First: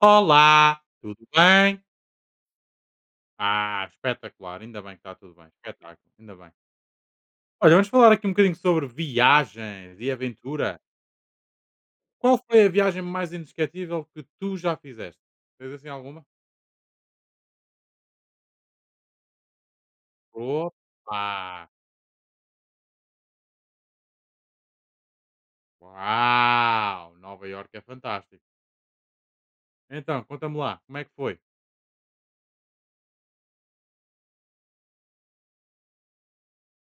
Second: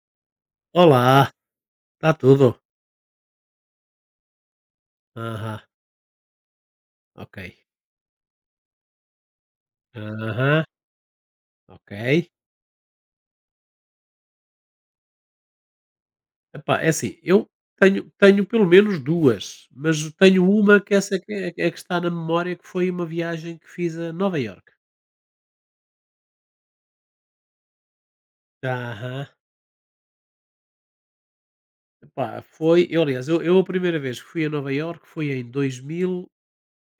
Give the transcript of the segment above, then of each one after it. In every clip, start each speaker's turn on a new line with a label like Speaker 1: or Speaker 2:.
Speaker 1: Olá, tudo
Speaker 2: Olá,
Speaker 1: bem?
Speaker 2: está tudo?
Speaker 1: Ah, espetacular, ainda bem que está tudo bem,
Speaker 2: Aham,
Speaker 1: espetáculo, ainda bem.
Speaker 2: ok.
Speaker 1: Olha, vamos falar aqui um bocadinho sobre viagens e
Speaker 2: Aham,
Speaker 1: aventura.
Speaker 2: ok.
Speaker 1: Qual foi a viagem mais inesquecível que tu já fizeste? Tens assim alguma?
Speaker 2: Epá, é assim, eu tenho pelo menos duas, mas tenho uma que essa é
Speaker 1: Opa!
Speaker 2: que é que está na memória, que foi uma viagem que fiz a Nova Iorque.
Speaker 1: Uau! Nova Iorque é fantástico.
Speaker 2: Aham.
Speaker 1: Então, conta-me lá, como é que foi?
Speaker 2: Epá, foi eu aliás, eu a primeira vez que fui a Nova Iorque foi em 2000,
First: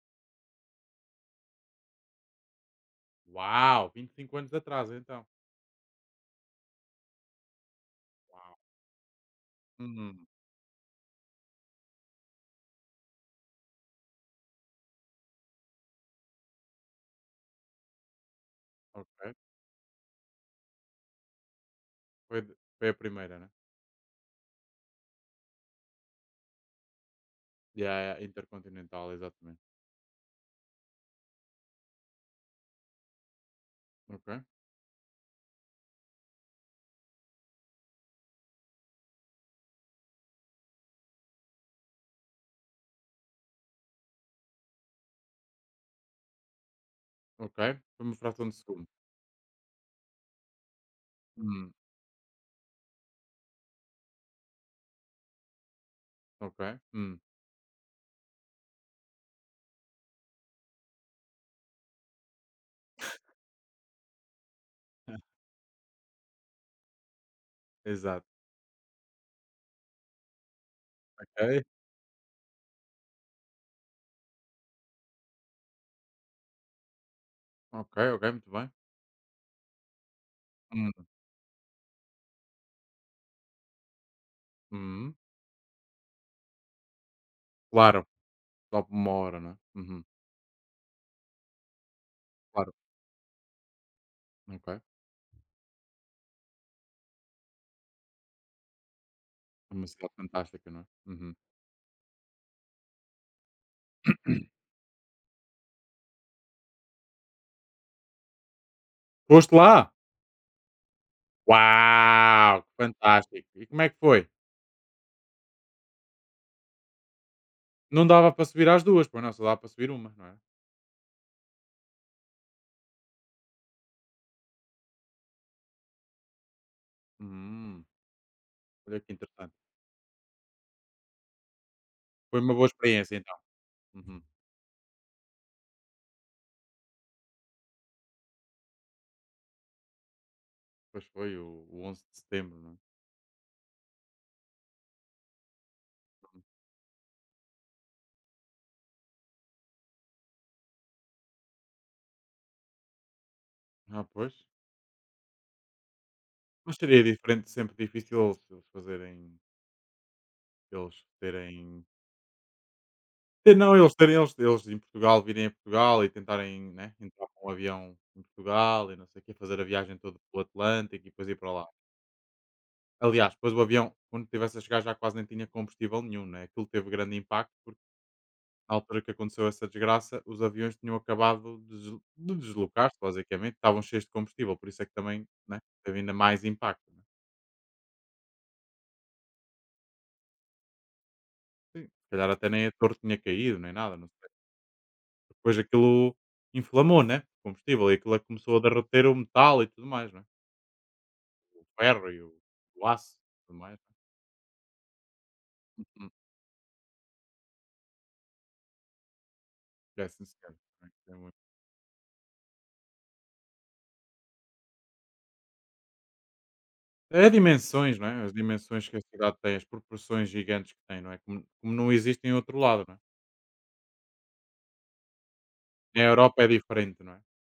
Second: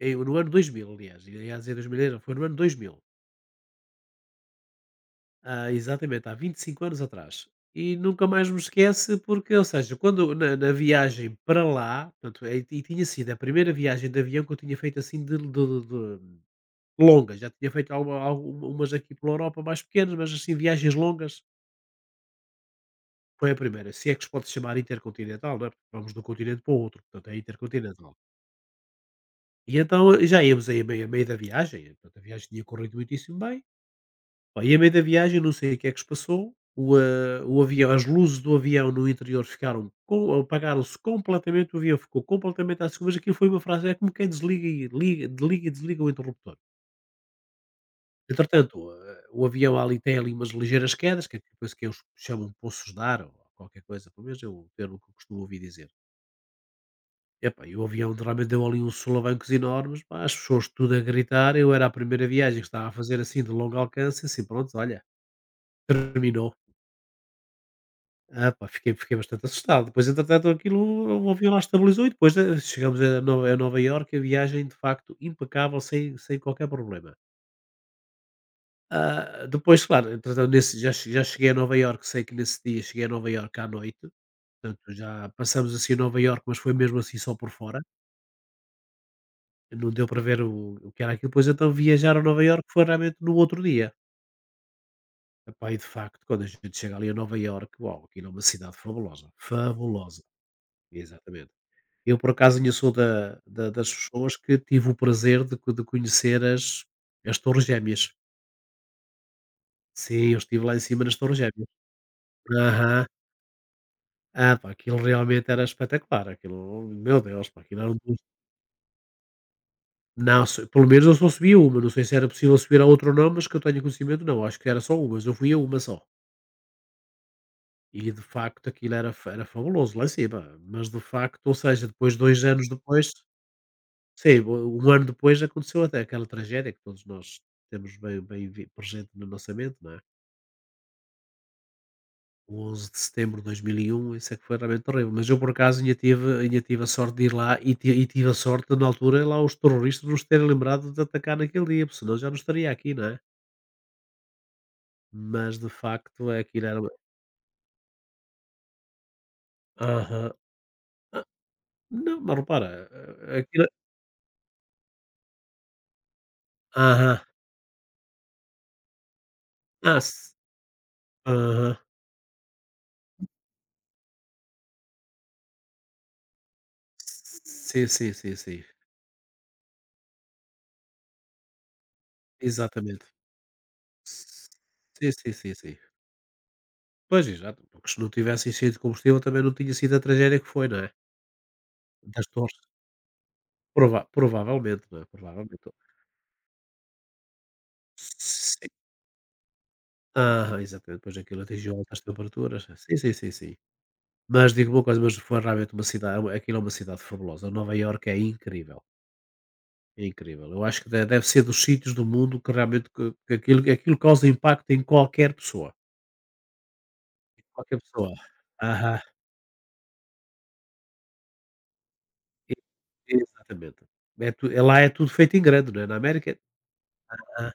Speaker 2: no ano 2000 aliás, ia dizer 2000 não, foi no ano 2000.
Speaker 1: Uau! 25 anos atrás, então.
Speaker 2: Ah, exatamente, há 25 anos atrás. E nunca mais me
Speaker 1: Uau!
Speaker 2: esquece porque, ou seja,
Speaker 1: Hum,
Speaker 2: quando na viagem para lá, portanto, e tinha sido a primeira viagem de avião que eu tinha feito assim de longa, já tinha feito alguma, algumas aqui pela
Speaker 1: ok.
Speaker 2: Europa mais pequenas, mas assim, viagens longas,
Speaker 1: Foi, foi a primeira, né?
Speaker 2: foi a primeira, se é que se pode chamar intercontinental, não é? Porque vamos de um continente para o outro, portanto é
Speaker 1: Yeah,
Speaker 2: intercontinental.
Speaker 1: yeah, Intercontinental, exatamente.
Speaker 2: E então eh, já íamos aí a meio da viagem, portanto, a viagem tinha corrido muitíssimo bem.
Speaker 1: Ok,
Speaker 2: Pá, e a meio da viagem não sei o que é que se passou. O avião, as luzes do avião no interior ficaram com apagaram-se completamente, o avião ficou completamente às escuras. Aquilo foi uma frase, é como quem desliga e liga, desliga e desliga o interruptor.
Speaker 1: ok. Foi uma fração de
Speaker 2: Entretanto,
Speaker 1: segundo.
Speaker 2: ah, o avião ali tem ali umas ligeiras quedas, que é
Speaker 1: Hum.
Speaker 2: depois que eles chamam de poços de ar, ou qualquer coisa, pelo menos é o termo que eu costumo ouvir dizer.
Speaker 1: Ok. Hum,
Speaker 2: Epá, e o avião realmente deu ali uns solavancos enormes, pá, as pessoas tudo a gritar, eu era a primeira viagem que estava a fazer assim de longo alcance, assim pronto, olha, terminou.
Speaker 1: exato.
Speaker 2: Ah, pá, fiquei bastante assustado. Depois, entretanto, aquilo o avião lá
Speaker 1: Ok.
Speaker 2: estabilizou. E depois, eh, chegamos a No a Nova Iorque, a viagem de facto impecável, sem qualquer problema.
Speaker 1: Ok, ok, muito bem.
Speaker 2: Ah, depois, claro, entretanto, nesse
Speaker 1: Hum,
Speaker 2: já cheguei a Nova Iorque, sei que nesse dia cheguei a Nova Iorque à noite, portanto,
Speaker 1: uhum.
Speaker 2: já passamos, assim, a Nova Iorque, mas foi mesmo assim só por fora,
Speaker 1: Claro, só por uma hora, não é?
Speaker 2: não
Speaker 1: Uhum,
Speaker 2: deu para ver o que era aquilo. Depois, então, viajar a Nova Iorque
Speaker 1: claro.
Speaker 2: foi realmente no outro dia.
Speaker 1: Ok.
Speaker 2: Epá, e de facto, quando a gente chega ali a Nova Iorque, uau, aquilo é uma cidade fabulosa,
Speaker 1: É uma cidade
Speaker 2: fabulosa,
Speaker 1: fantástica, não é? Uhum.
Speaker 2: exatamente. Eu, por acaso, ainda sou da da das pessoas que tive o prazer de conhecer as as Torres Gêmeas.
Speaker 1: Foste lá?
Speaker 2: Sim, eu estive lá em cima nas Torres Gêmeas.
Speaker 1: Uau! que
Speaker 2: Aham.
Speaker 1: Fantástico! E como é que foi?
Speaker 2: Ah, pá, aquilo realmente era espetacular, aquilo, meu Deus, pá, aquilo era um
Speaker 1: Não
Speaker 2: dos...
Speaker 1: dava para subir às duas, pois não, só dava para subir uma, não é?
Speaker 2: Não, se pelo menos eu só subi a uma, não sei se era possível subir a outra ou não, mas que eu tenho conhecimento não, acho que era só uma, mas eu fui a uma só.
Speaker 1: Hum,
Speaker 2: E de facto aquilo
Speaker 1: olha
Speaker 2: era
Speaker 1: que
Speaker 2: fa era
Speaker 1: interessante.
Speaker 2: fabuloso lá em cima, mas de facto, ou seja, depois
Speaker 1: Foi
Speaker 2: dois
Speaker 1: uma
Speaker 2: anos
Speaker 1: boa
Speaker 2: depois
Speaker 1: experiência então. Uhum.
Speaker 2: Sim, u um ano depois aconteceu até aquela tragédia que todos nós temos bem bem vi presente na nossa mente, não é?
Speaker 1: Pois foi o 11 de setembro,
Speaker 2: O
Speaker 1: não é?
Speaker 2: 11 de setembro de 2001, isso é que foi realmente terrível, mas eu por acaso ainda tive
Speaker 1: Uhum.
Speaker 2: ainda tive a sorte de ir lá e tive a sorte de, na altura, lá os terroristas nos terem lembrado de atacar naquele dia, porque senão já não estaria aqui, não é?
Speaker 1: Ah, pois.
Speaker 2: Mas de facto é aquilo
Speaker 1: Mas
Speaker 2: era uma
Speaker 1: seria diferente, sempre difícil eles fazerem,
Speaker 2: aham.
Speaker 1: eles
Speaker 2: Ah,
Speaker 1: terem
Speaker 2: não, mas repara, a
Speaker 1: E
Speaker 2: aquilo
Speaker 1: não, eles terem eles eles em Portugal, virem a Portugal e tentarem, né,
Speaker 2: aham.
Speaker 1: entrar com um avião em Portugal e não sei o quê, fazer a viagem
Speaker 2: Ah,
Speaker 1: toda
Speaker 2: s
Speaker 1: pelo Atlântico e depois ir para lá.
Speaker 2: aham.
Speaker 1: Aliás, depois o avião, quando estivesse a chegar, já quase nem tinha combustível nenhum, né? Aquilo teve grande impacto, porque
Speaker 2: Sim, sim, sim, sim.
Speaker 1: na altura que aconteceu essa desgraça, os aviões tinham acabado de deslocar-se,
Speaker 2: Exatamente.
Speaker 1: basicamente, estavam cheios de combustível, por isso é que
Speaker 2: Sim,
Speaker 1: também,
Speaker 2: sim, sim,
Speaker 1: né,
Speaker 2: sim.
Speaker 1: teve ainda mais impacto, né?
Speaker 2: Pois, exato, porque se não tivessem sido combustível também não tinha sido a tragédia que foi, não é?
Speaker 1: Sim, se
Speaker 2: Das
Speaker 1: calhar até
Speaker 2: torres.
Speaker 1: nem a torre tinha caído, nem nada, não sei.
Speaker 2: Provavelmente, não é?
Speaker 1: Depois
Speaker 2: Provavelmente.
Speaker 1: aquilo inflamou, né, combustível e aquilo é que começou a
Speaker 2: Sim.
Speaker 1: derreter o metal e tudo mais, não é?
Speaker 2: Aham, exatamente, pois aquilo
Speaker 1: O
Speaker 2: atingiu altas
Speaker 1: ferro e o
Speaker 2: temperaturas.
Speaker 1: o
Speaker 2: Sim, sim,
Speaker 1: aço
Speaker 2: sim,
Speaker 1: e
Speaker 2: sim.
Speaker 1: tudo mais.
Speaker 2: Mas digo uma coisa, mas foi realmente uma
Speaker 1: Uhum.
Speaker 2: cidade, aquilo é uma cidade fabulosa. Nova Iorque é incrível, é
Speaker 1: É sim
Speaker 2: incrível.
Speaker 1: senhora.
Speaker 2: Eu acho que deve ser dos sítios do mundo que realmente que aquilo causa impacto em qualquer pessoa.
Speaker 1: É
Speaker 2: Qualquer
Speaker 1: dimensões, não
Speaker 2: pessoa.
Speaker 1: é? As dimensões que
Speaker 2: Aham,
Speaker 1: a cidade tem, as proporções gigantes que tem, não é? Como não existem em
Speaker 2: e-
Speaker 1: outro lado, não é?
Speaker 2: exatamente. É lá é tudo feito em grande, não é? Na
Speaker 1: Na
Speaker 2: América.
Speaker 1: Europa é diferente, não é?
Speaker 2: Ah,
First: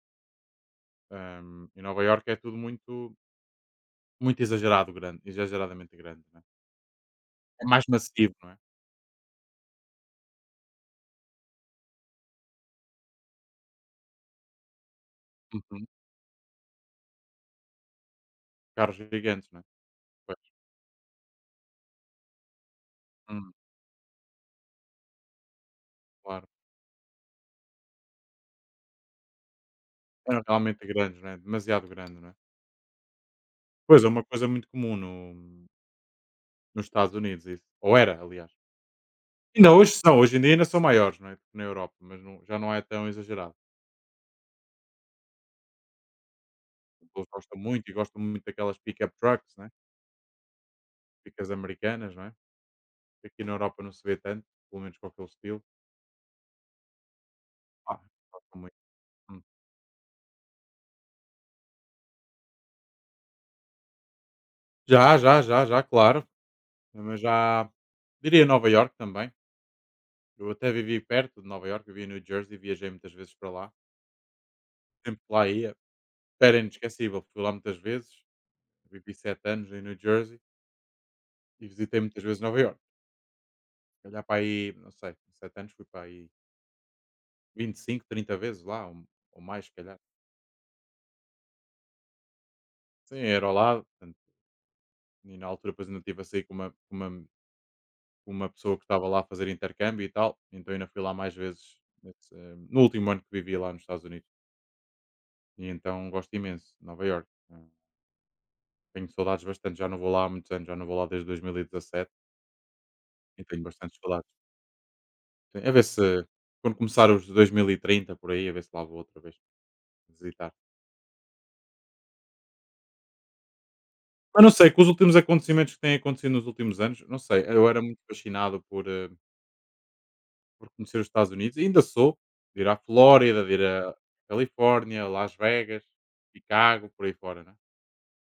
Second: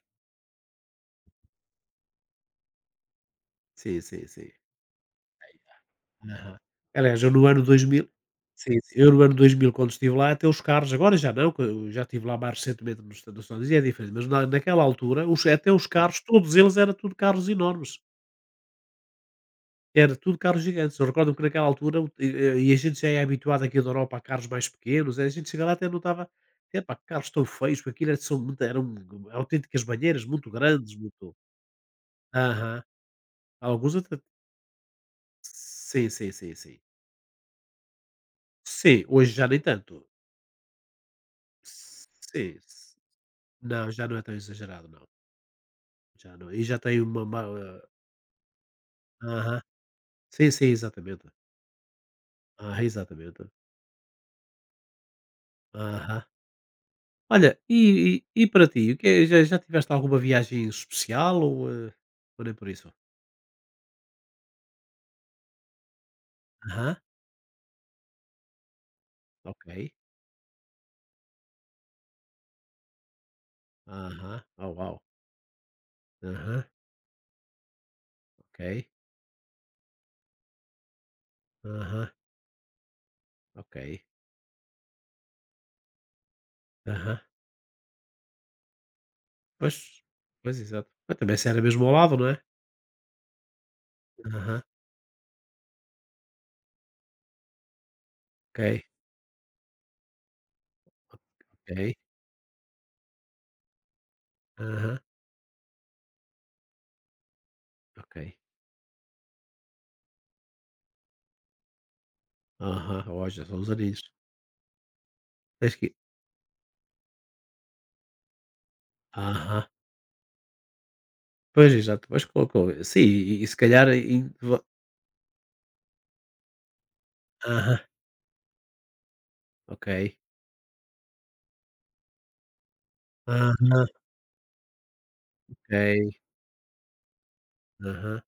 Speaker 1: Em Nova Iorque é tudo muito
Speaker 2: sim, sim,
Speaker 1: muito
Speaker 2: sim.
Speaker 1: exagerado grande, exageradamente grande, não é?
Speaker 2: Aham. Aliás, eu no ano
Speaker 1: É mais
Speaker 2: 2000.
Speaker 1: massivo, não é?
Speaker 2: Sim, sim, eu no ano 2000 quando estive lá, até os carros agora já não, que eu já estive lá mais recentemente nos Estados Unidos e é diferente, mas na naquela altura, os até os
Speaker 1: Uhum.
Speaker 2: carros, todos eles era tudo carros enormes,
Speaker 1: Carros gigantes, não é?
Speaker 2: era tudo
Speaker 1: Pois,
Speaker 2: carros gigantes. Eu recordo que naquela altura, o e a gente já é
Speaker 1: hum,
Speaker 2: habituado aqui da Europa a carros mais pequenos, a gente chega lá até notava,
Speaker 1: claro.
Speaker 2: epá, que carros tão feios, porque aquilo era... são, eram autênticas banheiras,
Speaker 1: Eram
Speaker 2: muito
Speaker 1: realmente
Speaker 2: grandes,
Speaker 1: grandes, não
Speaker 2: muito...
Speaker 1: é? Demasiado grande, não é?
Speaker 2: Aham. Alguns
Speaker 1: Pois é
Speaker 2: até...
Speaker 1: uma coisa muito comum no
Speaker 2: Sim, sim, sim, sim.
Speaker 1: nos Estados Unidos isso, ou era aliás.
Speaker 2: Sim, hoje já nem
Speaker 1: Ainda hoje
Speaker 2: tanto.
Speaker 1: são, hoje em dia ainda são maiores, não é, na Europa, mas não
Speaker 2: Sim.
Speaker 1: já não é tão exagerado.
Speaker 2: Não, já não é tão exagerado, não, já não. E já
Speaker 1: As
Speaker 2: tem uma
Speaker 1: pessoas
Speaker 2: ma...
Speaker 1: gostam muito e gostam muito daquelas pickup
Speaker 2: Ah,
Speaker 1: trucks,
Speaker 2: aham.
Speaker 1: né é,
Speaker 2: Sim, sim, exatamente.
Speaker 1: picas americanas, não é,
Speaker 2: Ah,
Speaker 1: que
Speaker 2: exatamente.
Speaker 1: aqui na Europa não se vê tanto, pelo menos com aquele estilo.
Speaker 2: Aham. Olha, e
Speaker 1: Ah,
Speaker 2: e e
Speaker 1: gostam
Speaker 2: para
Speaker 1: muito.
Speaker 2: ti, o que é já
Speaker 1: Hum.
Speaker 2: já tiveste alguma viagem especial ou, eh, ou nem por isso?
Speaker 1: Já, já, já, já, claro.
Speaker 2: Aham,
Speaker 1: Mas já diria Nova York também.
Speaker 2: ok.
Speaker 1: Eu até vivi perto de Nova York, vivi em New Jersey, viajei muitas vezes para lá.
Speaker 2: Aham. Oh, uau.
Speaker 1: Sempre que lá ia, era
Speaker 2: Aham,
Speaker 1: inesquecível, fui lá muitas vezes,
Speaker 2: ok.
Speaker 1: vivi 7 anos em New Jersey e visitei
Speaker 2: Aham,
Speaker 1: muitas vezes Nova York.
Speaker 2: ok.
Speaker 1: Se calhar para aí, não sei, 7 anos fui para aí
Speaker 2: Aham.
Speaker 1: 25, 30 vezes lá, ou mais se
Speaker 2: Pois,
Speaker 1: calhar.
Speaker 2: pois, exato. Mas também se era mesmo ao lado, não é?
Speaker 1: Sim, era ao lado, portanto,
Speaker 2: Aham,
Speaker 1: e na altura depois ainda estive a sair com uma
Speaker 2: ok,
Speaker 1: pessoa que estava lá a fazer intercâmbio e tal, então ainda fui lá mais vezes
Speaker 2: ok.
Speaker 1: nesse, no último ano que vivi lá nos Estados Unidos.
Speaker 2: Aham,
Speaker 1: E então gosto imenso de Nova York.
Speaker 2: ok.
Speaker 1: Tenho saudades bastante, já não vou lá há muitos anos, já não vou lá desde 2017
Speaker 2: Aham,
Speaker 1: e
Speaker 2: olha, são
Speaker 1: tenho
Speaker 2: os
Speaker 1: bastantes
Speaker 2: aninhos.
Speaker 1: saudades. Sim, a
Speaker 2: Tens
Speaker 1: ver
Speaker 2: que
Speaker 1: se quando começar os 2030 por aí, a ver se lá vou outra vez
Speaker 2: aham.
Speaker 1: visitar.
Speaker 2: Pois, exato, mas colocou sim, e se calhar em
Speaker 1: Mas não
Speaker 2: va
Speaker 1: sei, com os últimos acontecimentos que têm acontecido nos últimos anos, não sei, eu
Speaker 2: aham,
Speaker 1: era muito fascinado por,
Speaker 2: ok.
Speaker 1: por conhecer os Estados Unidos, e ainda sou, de ir à Flórida, de ir
Speaker 2: Aham.
Speaker 1: à Califórnia, Las
Speaker 2: Ok,
Speaker 1: Vegas, Chicago, por aí fora, né?
Speaker 2: aham.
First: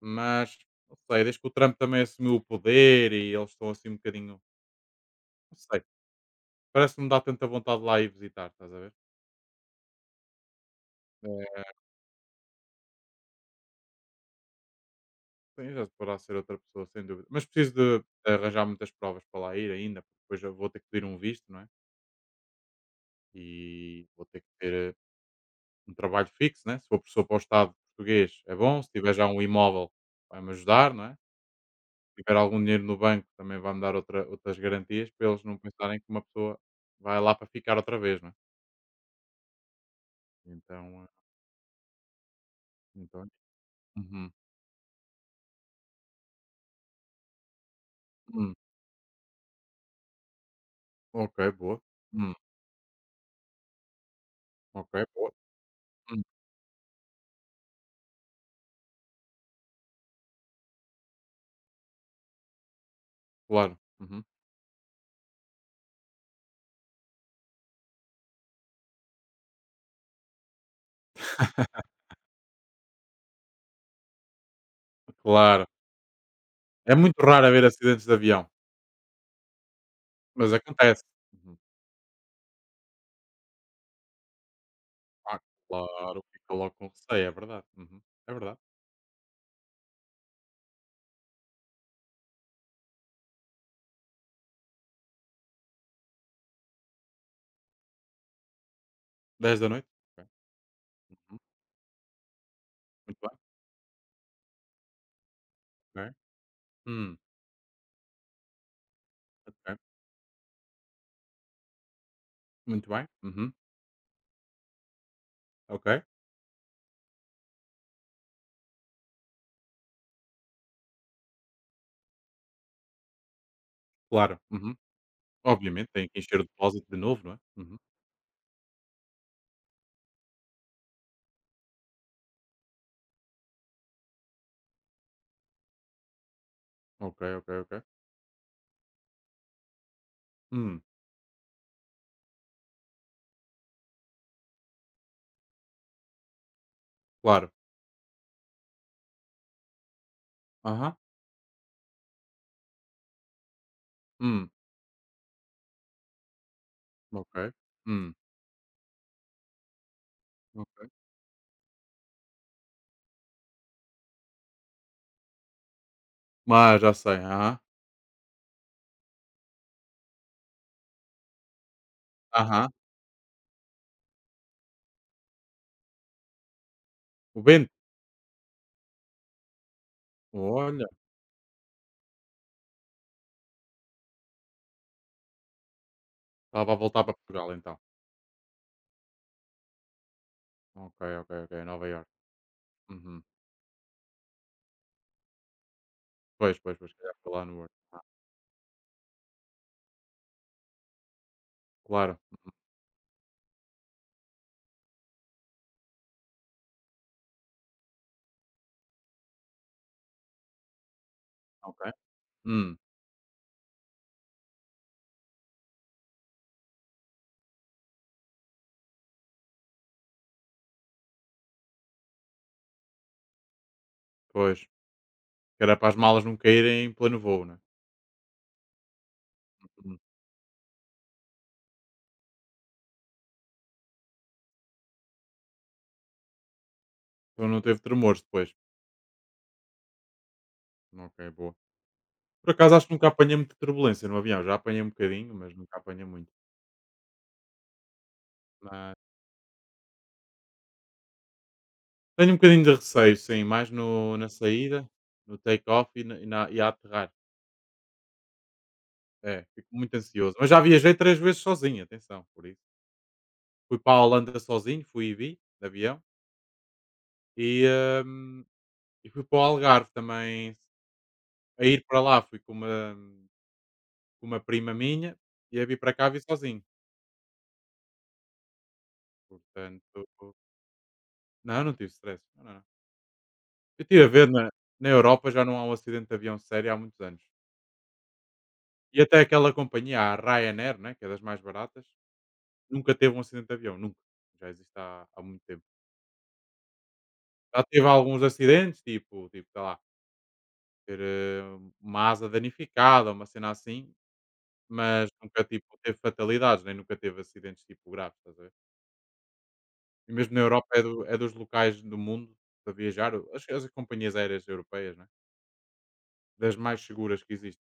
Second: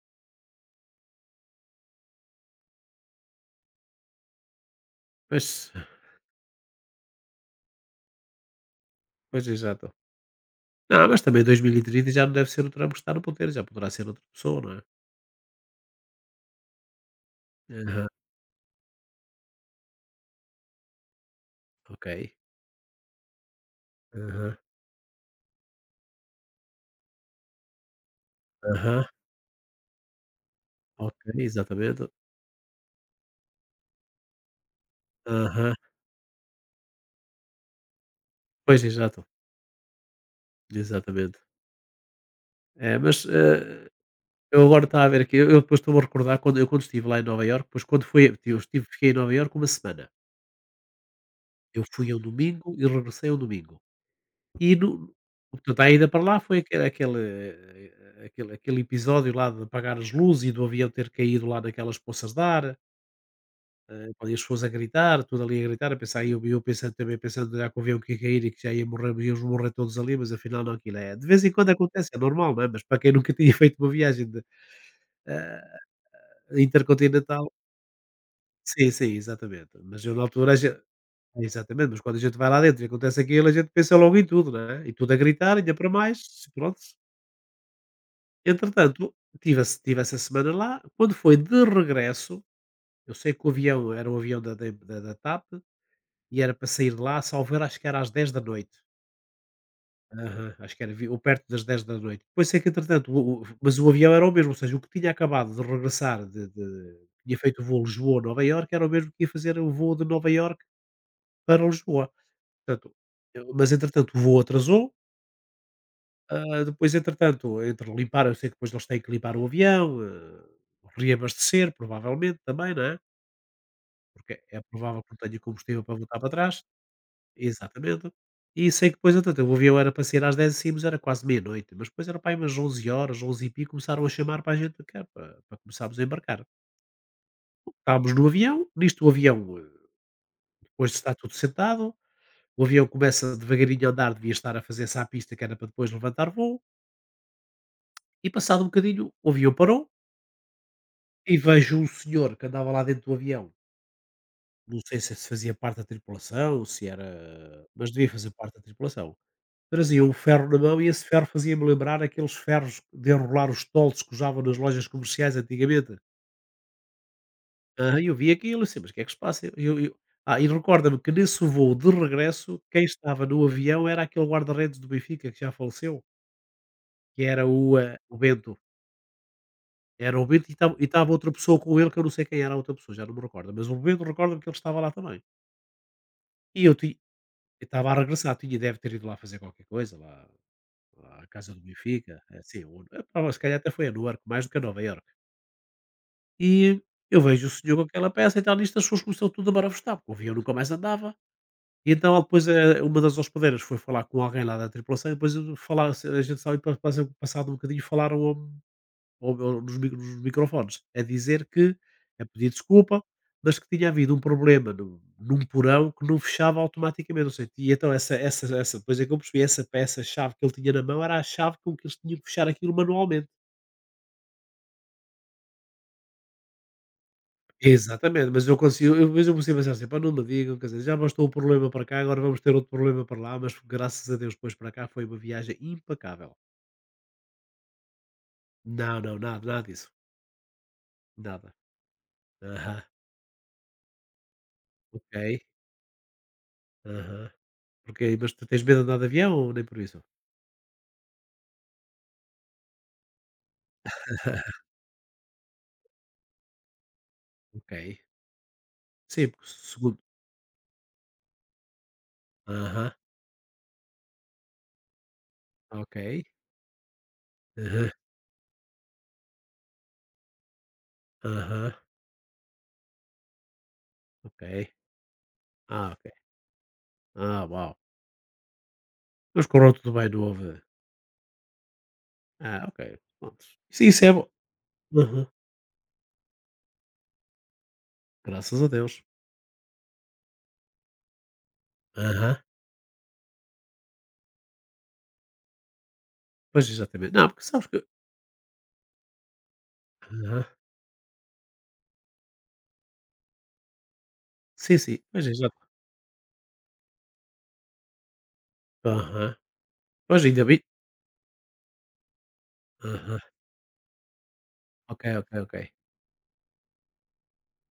Speaker 1: Mas, não sei, desde que o Trump também assumiu o poder e eles estão assim um bocadinho, não
Speaker 2: Pois,
Speaker 1: sei, parece que não dá tanta vontade de lá ir visitar, estás a ver?
Speaker 2: pois, exato. Não, mas também
Speaker 1: É,
Speaker 2: 2030 já não deve ser o Trump que está no poder, já poderá ser outra pessoa, não é?
Speaker 1: sim, já poderá ser outra pessoa, sem dúvida. Mas preciso de
Speaker 2: Aham,
Speaker 1: arranjar muitas provas para lá ir ainda, porque depois eu vou ter que pedir um visto, não é?
Speaker 2: ok.
Speaker 1: E vou ter que
Speaker 2: Aham,
Speaker 1: ter um trabalho fixo, né? Se for professor para o Estado português, é bom. Se
Speaker 2: aham,
Speaker 1: tiver já um imóvel, vai-me ajudar, não
Speaker 2: ok,
Speaker 1: é?
Speaker 2: exatamente.
Speaker 1: Tiver algum dinheiro no banco, também vai-me dar outra, outras garantias para eles não
Speaker 2: Aham.
Speaker 1: pensarem que uma pessoa vai lá para ficar outra vez, não é?
Speaker 2: Pois, exato,
Speaker 1: Então, eh,
Speaker 2: exatamente. É, mas,
Speaker 1: então,
Speaker 2: eh,
Speaker 1: uhum,
Speaker 2: eu agora estava a ver aqui, eu depois estou-me a recordar quando eu quando estive lá em Nova Iorque, depois quando foi
Speaker 1: hum,
Speaker 2: eu estive fiquei em Nova Iorque uma semana.
Speaker 1: ok, boa.
Speaker 2: Eu fui ao
Speaker 1: Hum,
Speaker 2: domingo e regressei ao domingo. E
Speaker 1: ok,
Speaker 2: no
Speaker 1: boa.
Speaker 2: Portanto, a ida para
Speaker 1: Hum,
Speaker 2: lá foi aque aquele, eh, aquele aquele episódio lá de apagar as luzes e do avião ter caído lá naquelas poças de ar, eh,
Speaker 1: claro. Uhum.
Speaker 2: ali as pessoas a gritar, tudo ali a gritar, a pensar, e eu pensando também, pensando já que o avião que ia cair e que já ia morrer, íamos morrer todos ali, mas afinal não, aquilo é de vez em quando acontece, é normal, não é? Mas para quem nunca tinha feito uma viagem de
Speaker 1: Claro. É muito
Speaker 2: intercontinental.
Speaker 1: raro haver acidentes de avião,
Speaker 2: Sim, sim, exatamente. Mas eu na altura
Speaker 1: mas
Speaker 2: a gen...
Speaker 1: acontece. Uhum.
Speaker 2: Exatamente, mas quando a gente vai lá dentro e acontece aquilo, a gente pensa logo em tudo, não é? E tudo a
Speaker 1: Ah,
Speaker 2: gritar, ainda para mais,
Speaker 1: claro, fica logo
Speaker 2: pronto.
Speaker 1: com receio, é verdade. Uhum. É verdade.
Speaker 2: Entretanto, tive esse estive essa semana lá. Quando foi de regresso, eu sei que o avião era um avião da TAP e era para sair de lá, salvo erro, acho que era às 22h.
Speaker 1: 10 da noite? Ok.
Speaker 2: Aham, acho que era vi ou
Speaker 1: Uhum.
Speaker 2: perto das 10 da noite. Pois sei que entretanto
Speaker 1: Muito bem.
Speaker 2: o mas o avião era o mesmo, ou seja, o que tinha acabado de
Speaker 1: Ok.
Speaker 2: regressar de
Speaker 1: Hum,
Speaker 2: tinha feito o voo Lisboa-Nova Iorque, era o mesmo que ia fazer o
Speaker 1: ok.
Speaker 2: voo de Nova Iorque para Lisboa.
Speaker 1: Muito
Speaker 2: Portanto,
Speaker 1: bem. Uhum.
Speaker 2: eu, mas entretanto o voo atrasou.
Speaker 1: Ok.
Speaker 2: Ah, depois, entretanto, entre limpar, eu sei que depois eles têm que limpar o avião, eh, reabastecer, provavelmente também, não é?
Speaker 1: Claro.
Speaker 2: Porque é
Speaker 1: Uhum.
Speaker 2: provável que não tenha combustível
Speaker 1: Obviamente,
Speaker 2: para
Speaker 1: tem que
Speaker 2: voltar para
Speaker 1: encher o
Speaker 2: trás.
Speaker 1: depósito de novo, não é? Uhum.
Speaker 2: Exatamente. E sei que depois, entretanto, o avião era para sair às 10h05, mas era quase meia-noite. Mas depois era para aí umas 11 horas, 11 e pico, começaram a chamar para a gente cá, para, para começarmos a embarcar.
Speaker 1: Ok, ok, ok.
Speaker 2: Estávamos no avião, nisto o avião, eh,
Speaker 1: Hum,
Speaker 2: depois de estar tudo sentado, o avião começa devagarinho a andar, devia estar a fazer essa pista, que era para depois levantar voo.
Speaker 1: claro.
Speaker 2: E passado um bocadinho, o avião parou.
Speaker 1: Aham.
Speaker 2: E vejo um senhor que andava lá dentro do avião,
Speaker 1: Hum,
Speaker 2: não sei se fazia parte da tripulação, se
Speaker 1: ok.
Speaker 2: era, mas devia
Speaker 1: Hum,
Speaker 2: fazer parte da tripulação. Trazia um ferro na mão e
Speaker 1: ok.
Speaker 2: esse ferro fazia-me lembrar aqueles ferros de enrolar os toldos que usavam nas lojas comerciais antigamente.
Speaker 1: Mas já sei. Aham.
Speaker 2: Ah, eu vi aquilo, assim, mas o que é que se passa? E recorda-me que nesse voo de regresso,
Speaker 1: Aham.
Speaker 2: quem estava no avião era aquele guarda-redes do Benfica que já faleceu, que
Speaker 1: O
Speaker 2: era
Speaker 1: Bento.
Speaker 2: o, eh, o Bento. Era o Bento e
Speaker 1: Olha,
Speaker 2: estava outra pessoa com ele que eu não sei quem era a outra pessoa, já não me recordo, mas o Bento recorda-me que ele estava lá também. E
Speaker 1: estava
Speaker 2: eu
Speaker 1: a
Speaker 2: ti
Speaker 1: voltar para Portugal
Speaker 2: E
Speaker 1: então.
Speaker 2: estava a regressar, tinha deve ter ido lá fazer qualquer coisa, lá
Speaker 1: Ok,
Speaker 2: lá à
Speaker 1: ok,
Speaker 2: casa
Speaker 1: ok.
Speaker 2: do
Speaker 1: Nova York.
Speaker 2: Benfica, é assim,
Speaker 1: Uhum.
Speaker 2: ou se calhar até foi a Newark, mais do que a Nova Iorque.
Speaker 1: Pois, pois,
Speaker 2: E
Speaker 1: pois. Se calhar
Speaker 2: eu
Speaker 1: foi lá
Speaker 2: vejo o
Speaker 1: no Word.
Speaker 2: senhor com
Speaker 1: Ah,
Speaker 2: aquela peça e tal, nisto as pessoas começaram tudo a marafustar, porque o avião nunca mais andava. E então
Speaker 1: claro.
Speaker 2: depois uma das hospedeiras foi falar com alguém lá da tripulação e depois eu falar, a gente sabe, passado um bocadinho falaram ou nos microfones, a dizer que
Speaker 1: Ok.
Speaker 2: a pedir
Speaker 1: Hum,
Speaker 2: desculpa, mas que tinha havido um problema num porão que não fechava automaticamente, ou seja, e então essa depois é que eu percebi, essa peça-chave que ele tinha na mão era a chave com que eles tinham que fechar aquilo manualmente.
Speaker 1: pois. Que era para as malas não caírem em pleno voo, né?
Speaker 2: Exatamente, mas eu consigo eu mas eu comecei pensar assim: "Pá,
Speaker 1: Uhum.
Speaker 2: não me digam, quer dizer, já bastou o problema para cá, agora vamos ter outro problema para lá", mas graças a Deus depois para cá foi uma viagem impecável.
Speaker 1: Então não teve tremores depois.
Speaker 2: Não, não, nada, nada disso,
Speaker 1: Ok,
Speaker 2: nada.
Speaker 1: boa. Por acaso
Speaker 2: Aham.
Speaker 1: acho que nunca apanhei muita turbulência no avião. Já apanhei um bocadinho,
Speaker 2: Ok.
Speaker 1: mas nunca apanhei muito.
Speaker 2: Aham. Porque mas tu tens medo de andar de avião ou nem por isso?
Speaker 1: Tenho um bocadinho de receio, sim, mais na saída, no take off e a aterrar.
Speaker 2: Ok. Sim,
Speaker 1: É,
Speaker 2: porque
Speaker 1: fico muito
Speaker 2: segundo
Speaker 1: ansioso. Mas já viajei 3 vezes sozinho, atenção, por isso.
Speaker 2: aham.
Speaker 1: Fui para a Holanda sozinho, fui e vi, de avião,
Speaker 2: Ok.
Speaker 1: e,
Speaker 2: Aham,
Speaker 1: hum, e fui para o Algarve também. A
Speaker 2: aham,
Speaker 1: ir para lá fui com uma
Speaker 2: ok.
Speaker 1: prima minha e a vir
Speaker 2: Ah,
Speaker 1: para
Speaker 2: ok.
Speaker 1: cá vi sozinho.
Speaker 2: Ah, uau. Mas correu tudo
Speaker 1: Portanto
Speaker 2: bem, não houve
Speaker 1: não, não tive stress, não, não.
Speaker 2: ah,
Speaker 1: não.
Speaker 2: ok, pronto.
Speaker 1: Eu
Speaker 2: Sim, isso
Speaker 1: estive
Speaker 2: é
Speaker 1: a
Speaker 2: bom.
Speaker 1: ver na
Speaker 2: Aham.
Speaker 1: Europa já não há um acidente de avião sério há muitos anos.
Speaker 2: Graças a
Speaker 1: E
Speaker 2: Deus.
Speaker 1: até aquela companhia, a Ryanair, né, que é das mais baratas.
Speaker 2: Aham.
Speaker 1: Nunca teve um acidente de avião, nunca. Já existe há muito tempo.
Speaker 2: Pois, exatamente. Não, porque
Speaker 1: Já
Speaker 2: sabes que
Speaker 1: teve alguns acidentes, tipo, sei lá,
Speaker 2: aham.
Speaker 1: ter uma asa danificada, uma cena assim,
Speaker 2: Sim, sim.
Speaker 1: mas
Speaker 2: Pois,
Speaker 1: nunca tipo,
Speaker 2: exato.
Speaker 1: teve fatalidades, nem nunca teve acidentes tipo graves, estás a ver?
Speaker 2: Aham.
Speaker 1: E
Speaker 2: Pois,
Speaker 1: mesmo na
Speaker 2: ainda bem
Speaker 1: Europa é, é dos locais do mundo para viajar,
Speaker 2: aham.
Speaker 1: as companhias aéreas europeias,
Speaker 2: Ok,
Speaker 1: né?
Speaker 2: ok, ok.
Speaker 1: Das mais seguras que existem.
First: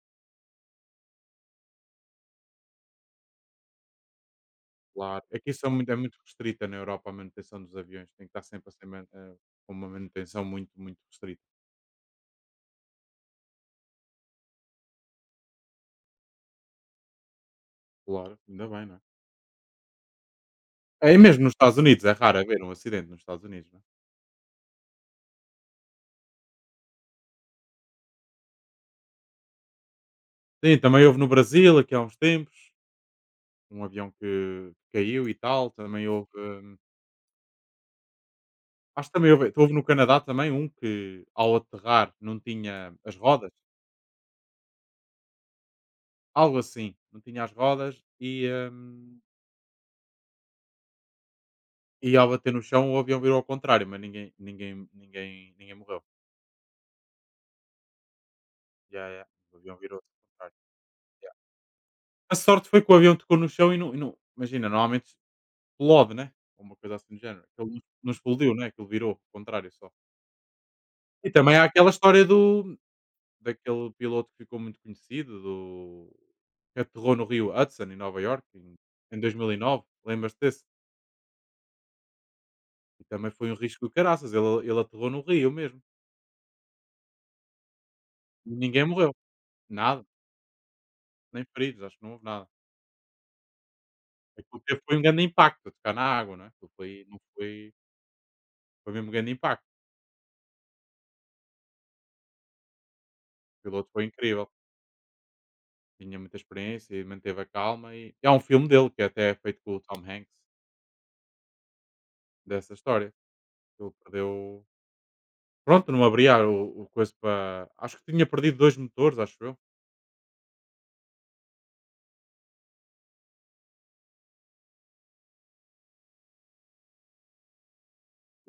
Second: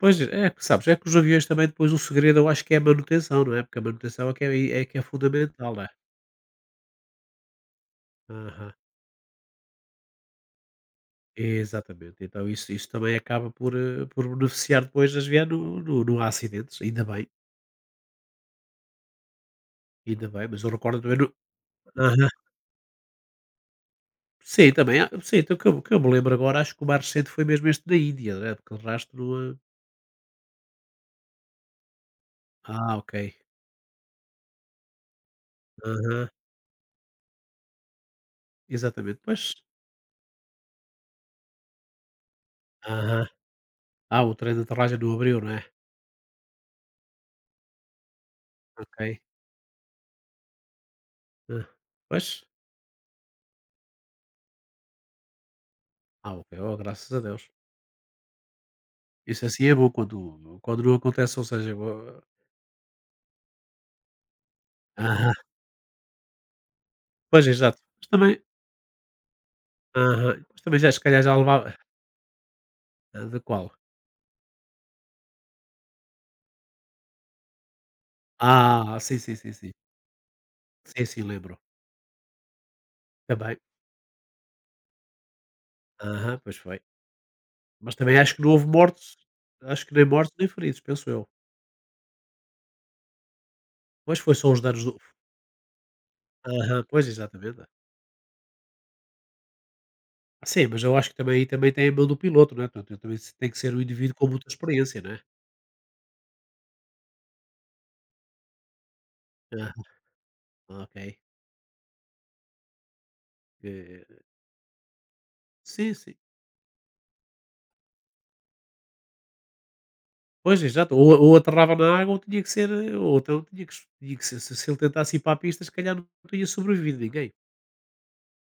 Speaker 2: Pois, é que sabes, é que os aviões também depois o segredo eu acho que é a manutenção, não é? Porque a manutenção é que é que é
Speaker 1: Claro. Aqui são
Speaker 2: fundamental, não é?
Speaker 1: muito, é muito restrita na Europa a manutenção dos aviões, tem que estar sempre
Speaker 2: Aham.
Speaker 1: a ser com uma manutenção muito, muito restrita.
Speaker 2: Exatamente, então isso também acaba por, por beneficiar depois das vias no não há acidentes,
Speaker 1: Claro, ainda bem, não é?
Speaker 2: ainda bem, mas eu recordo
Speaker 1: É,
Speaker 2: também
Speaker 1: e
Speaker 2: no
Speaker 1: mesmo nos Estados Unidos, é
Speaker 2: aham.
Speaker 1: raro haver um acidente nos Estados Unidos, não é?
Speaker 2: Sim, também há sim, então que eu me lembro agora, acho que o mais recente foi mesmo este da Índia, né, aquele rastro, no.
Speaker 1: Sim, também houve no Brasil, aqui há uns tempos,
Speaker 2: Ah, ok.
Speaker 1: um avião que caiu e tal, também
Speaker 2: Aham,
Speaker 1: houve, acho que
Speaker 2: exatamente,
Speaker 1: também houve,
Speaker 2: pois.
Speaker 1: houve no Canadá também um que ao aterrar não tinha as
Speaker 2: Aham.
Speaker 1: rodas,
Speaker 2: Ah, o trem de aterragem não abriu, não é?
Speaker 1: algo assim, não tinha as rodas
Speaker 2: Ok.
Speaker 1: hum,
Speaker 2: Hã.
Speaker 1: e ao
Speaker 2: Pois.
Speaker 1: bater no chão o avião virou ao contrário, mas ninguém, ninguém, ninguém, ninguém morreu.
Speaker 2: Ah, ok, oh, graças a Deus.
Speaker 1: Ya, ya,
Speaker 2: Isso
Speaker 1: o
Speaker 2: assim é
Speaker 1: avião
Speaker 2: bom
Speaker 1: virou ao contrário.
Speaker 2: quando não
Speaker 1: Ya.
Speaker 2: acontece, ou seja, o
Speaker 1: A sorte foi que o avião tocou no chão imagina, normalmente
Speaker 2: aham.
Speaker 1: explode, né, ou uma coisa assim do género.
Speaker 2: Pois,
Speaker 1: Aquilo
Speaker 2: exato.
Speaker 1: não
Speaker 2: Mas
Speaker 1: não
Speaker 2: também
Speaker 1: explodiu, né, aquilo virou ao contrário só.
Speaker 2: aham, mas também já se calhar
Speaker 1: E
Speaker 2: já
Speaker 1: também há
Speaker 2: levava
Speaker 1: aquela história do
Speaker 2: Ah, de qual?
Speaker 1: daquele piloto que ficou muito conhecido, do que aterrou no rio Hudson, em Nova York em
Speaker 2: Ah, sim,
Speaker 1: em
Speaker 2: sim, sim, sim.
Speaker 1: 2009, lembras-te desse?
Speaker 2: Sim, sim, lembro.
Speaker 1: E também foi
Speaker 2: Também.
Speaker 1: um risco do caraças, ele aterrou no rio mesmo,
Speaker 2: Aham, pois foi. Mas também acho que não
Speaker 1: e
Speaker 2: houve
Speaker 1: ninguém morreu,
Speaker 2: mortos, acho que nem
Speaker 1: nada,
Speaker 2: mortos nem feridos, penso eu.
Speaker 1: nem feridos, acho que não houve nada.
Speaker 2: Pois foi só os
Speaker 1: Aquilo teve
Speaker 2: danos do
Speaker 1: foi um grande impacto, tocar na água, né aquilo
Speaker 2: Aham,
Speaker 1: foi
Speaker 2: pois,
Speaker 1: não
Speaker 2: exatamente.
Speaker 1: foi foi mesmo um grande impacto,
Speaker 2: Ah, sim, mas eu acho que também aí também tem a mão do piloto, não é? Portanto, eu também se tem que
Speaker 1: o
Speaker 2: ser um
Speaker 1: piloto foi
Speaker 2: indivíduo com muita
Speaker 1: incrível.
Speaker 2: experiência, não é?
Speaker 1: Tinha muita experiência e manteve a calma e há um filme dele que até é feito com o
Speaker 2: Aham,
Speaker 1: Tom Hanks,
Speaker 2: ok.
Speaker 1: dessa história. Ele
Speaker 2: Eh,
Speaker 1: perdeu pronto,
Speaker 2: sim,
Speaker 1: não
Speaker 2: sim.
Speaker 1: abria o coiso para acho que tinha perdido 2 motores, acho eu,
Speaker 2: Pois, exato. Ou aterrava na água ou tinha que ser, ou então tinha que ser, se ele tentasse ir para a pista, se calhar não tinha sobrevivido ninguém.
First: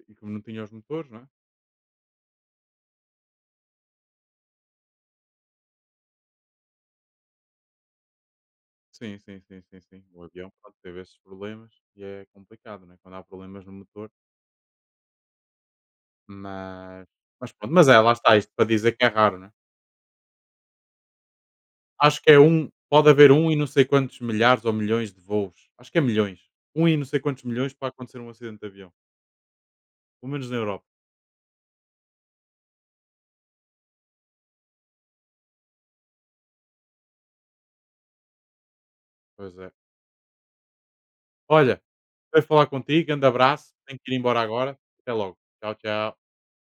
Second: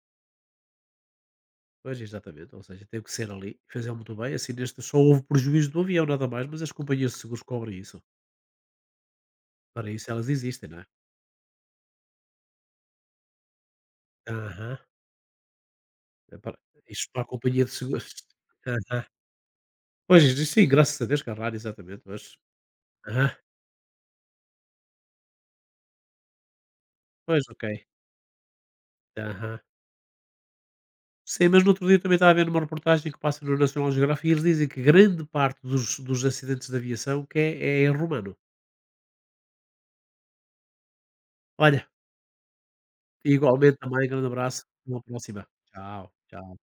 Speaker 1: e como não tinha os motores, não é?
Speaker 2: Pois, exatamente, ou seja, teve que ser ali, fizeram muito bem, assim neste só houve prejuízo do avião, nada mais, mas as companhias de seguros cobrem isso,
Speaker 1: Sim, sim, sim, sim,
Speaker 2: para
Speaker 1: sim.
Speaker 2: isso
Speaker 1: O
Speaker 2: elas
Speaker 1: avião,
Speaker 2: existem,
Speaker 1: pronto,
Speaker 2: não é?
Speaker 1: teve esses problemas e é complicado, né quando há problemas no motor,
Speaker 2: Aham. É para
Speaker 1: mas
Speaker 2: isto para a
Speaker 1: mas
Speaker 2: companhia de
Speaker 1: pronto, mas é,
Speaker 2: seguros
Speaker 1: lá está isto para dizer que
Speaker 2: Aham.
Speaker 1: é raro, não é?
Speaker 2: Pois, isto sim, graças a Deus que exatamente,
Speaker 1: Acho que
Speaker 2: mas
Speaker 1: pode
Speaker 2: Aham.
Speaker 1: haver um e não sei quantos milhares ou milhões de voos, acho que é milhões, um e não sei quantos
Speaker 2: Pois, ok.
Speaker 1: milhões para acontecer um acidente de avião,
Speaker 2: Aham.
Speaker 1: pelo menos na Europa.
Speaker 2: Sim, mas no outro dia também estava a ver uma reportagem que passa no National Geographic e eles dizem que grande parte dos, dos acidentes de aviação que é, é em romano.
Speaker 1: Pois é. Olha,
Speaker 2: Olha,
Speaker 1: foi falar contigo, grande abraço,
Speaker 2: igualmente
Speaker 1: tenho
Speaker 2: também,
Speaker 1: que ir
Speaker 2: grande
Speaker 1: embora
Speaker 2: abraço,
Speaker 1: agora.
Speaker 2: até uma
Speaker 1: Até logo.
Speaker 2: próxima.
Speaker 1: Tchau,
Speaker 2: Tchau,
Speaker 1: tchau.
Speaker 2: tchau.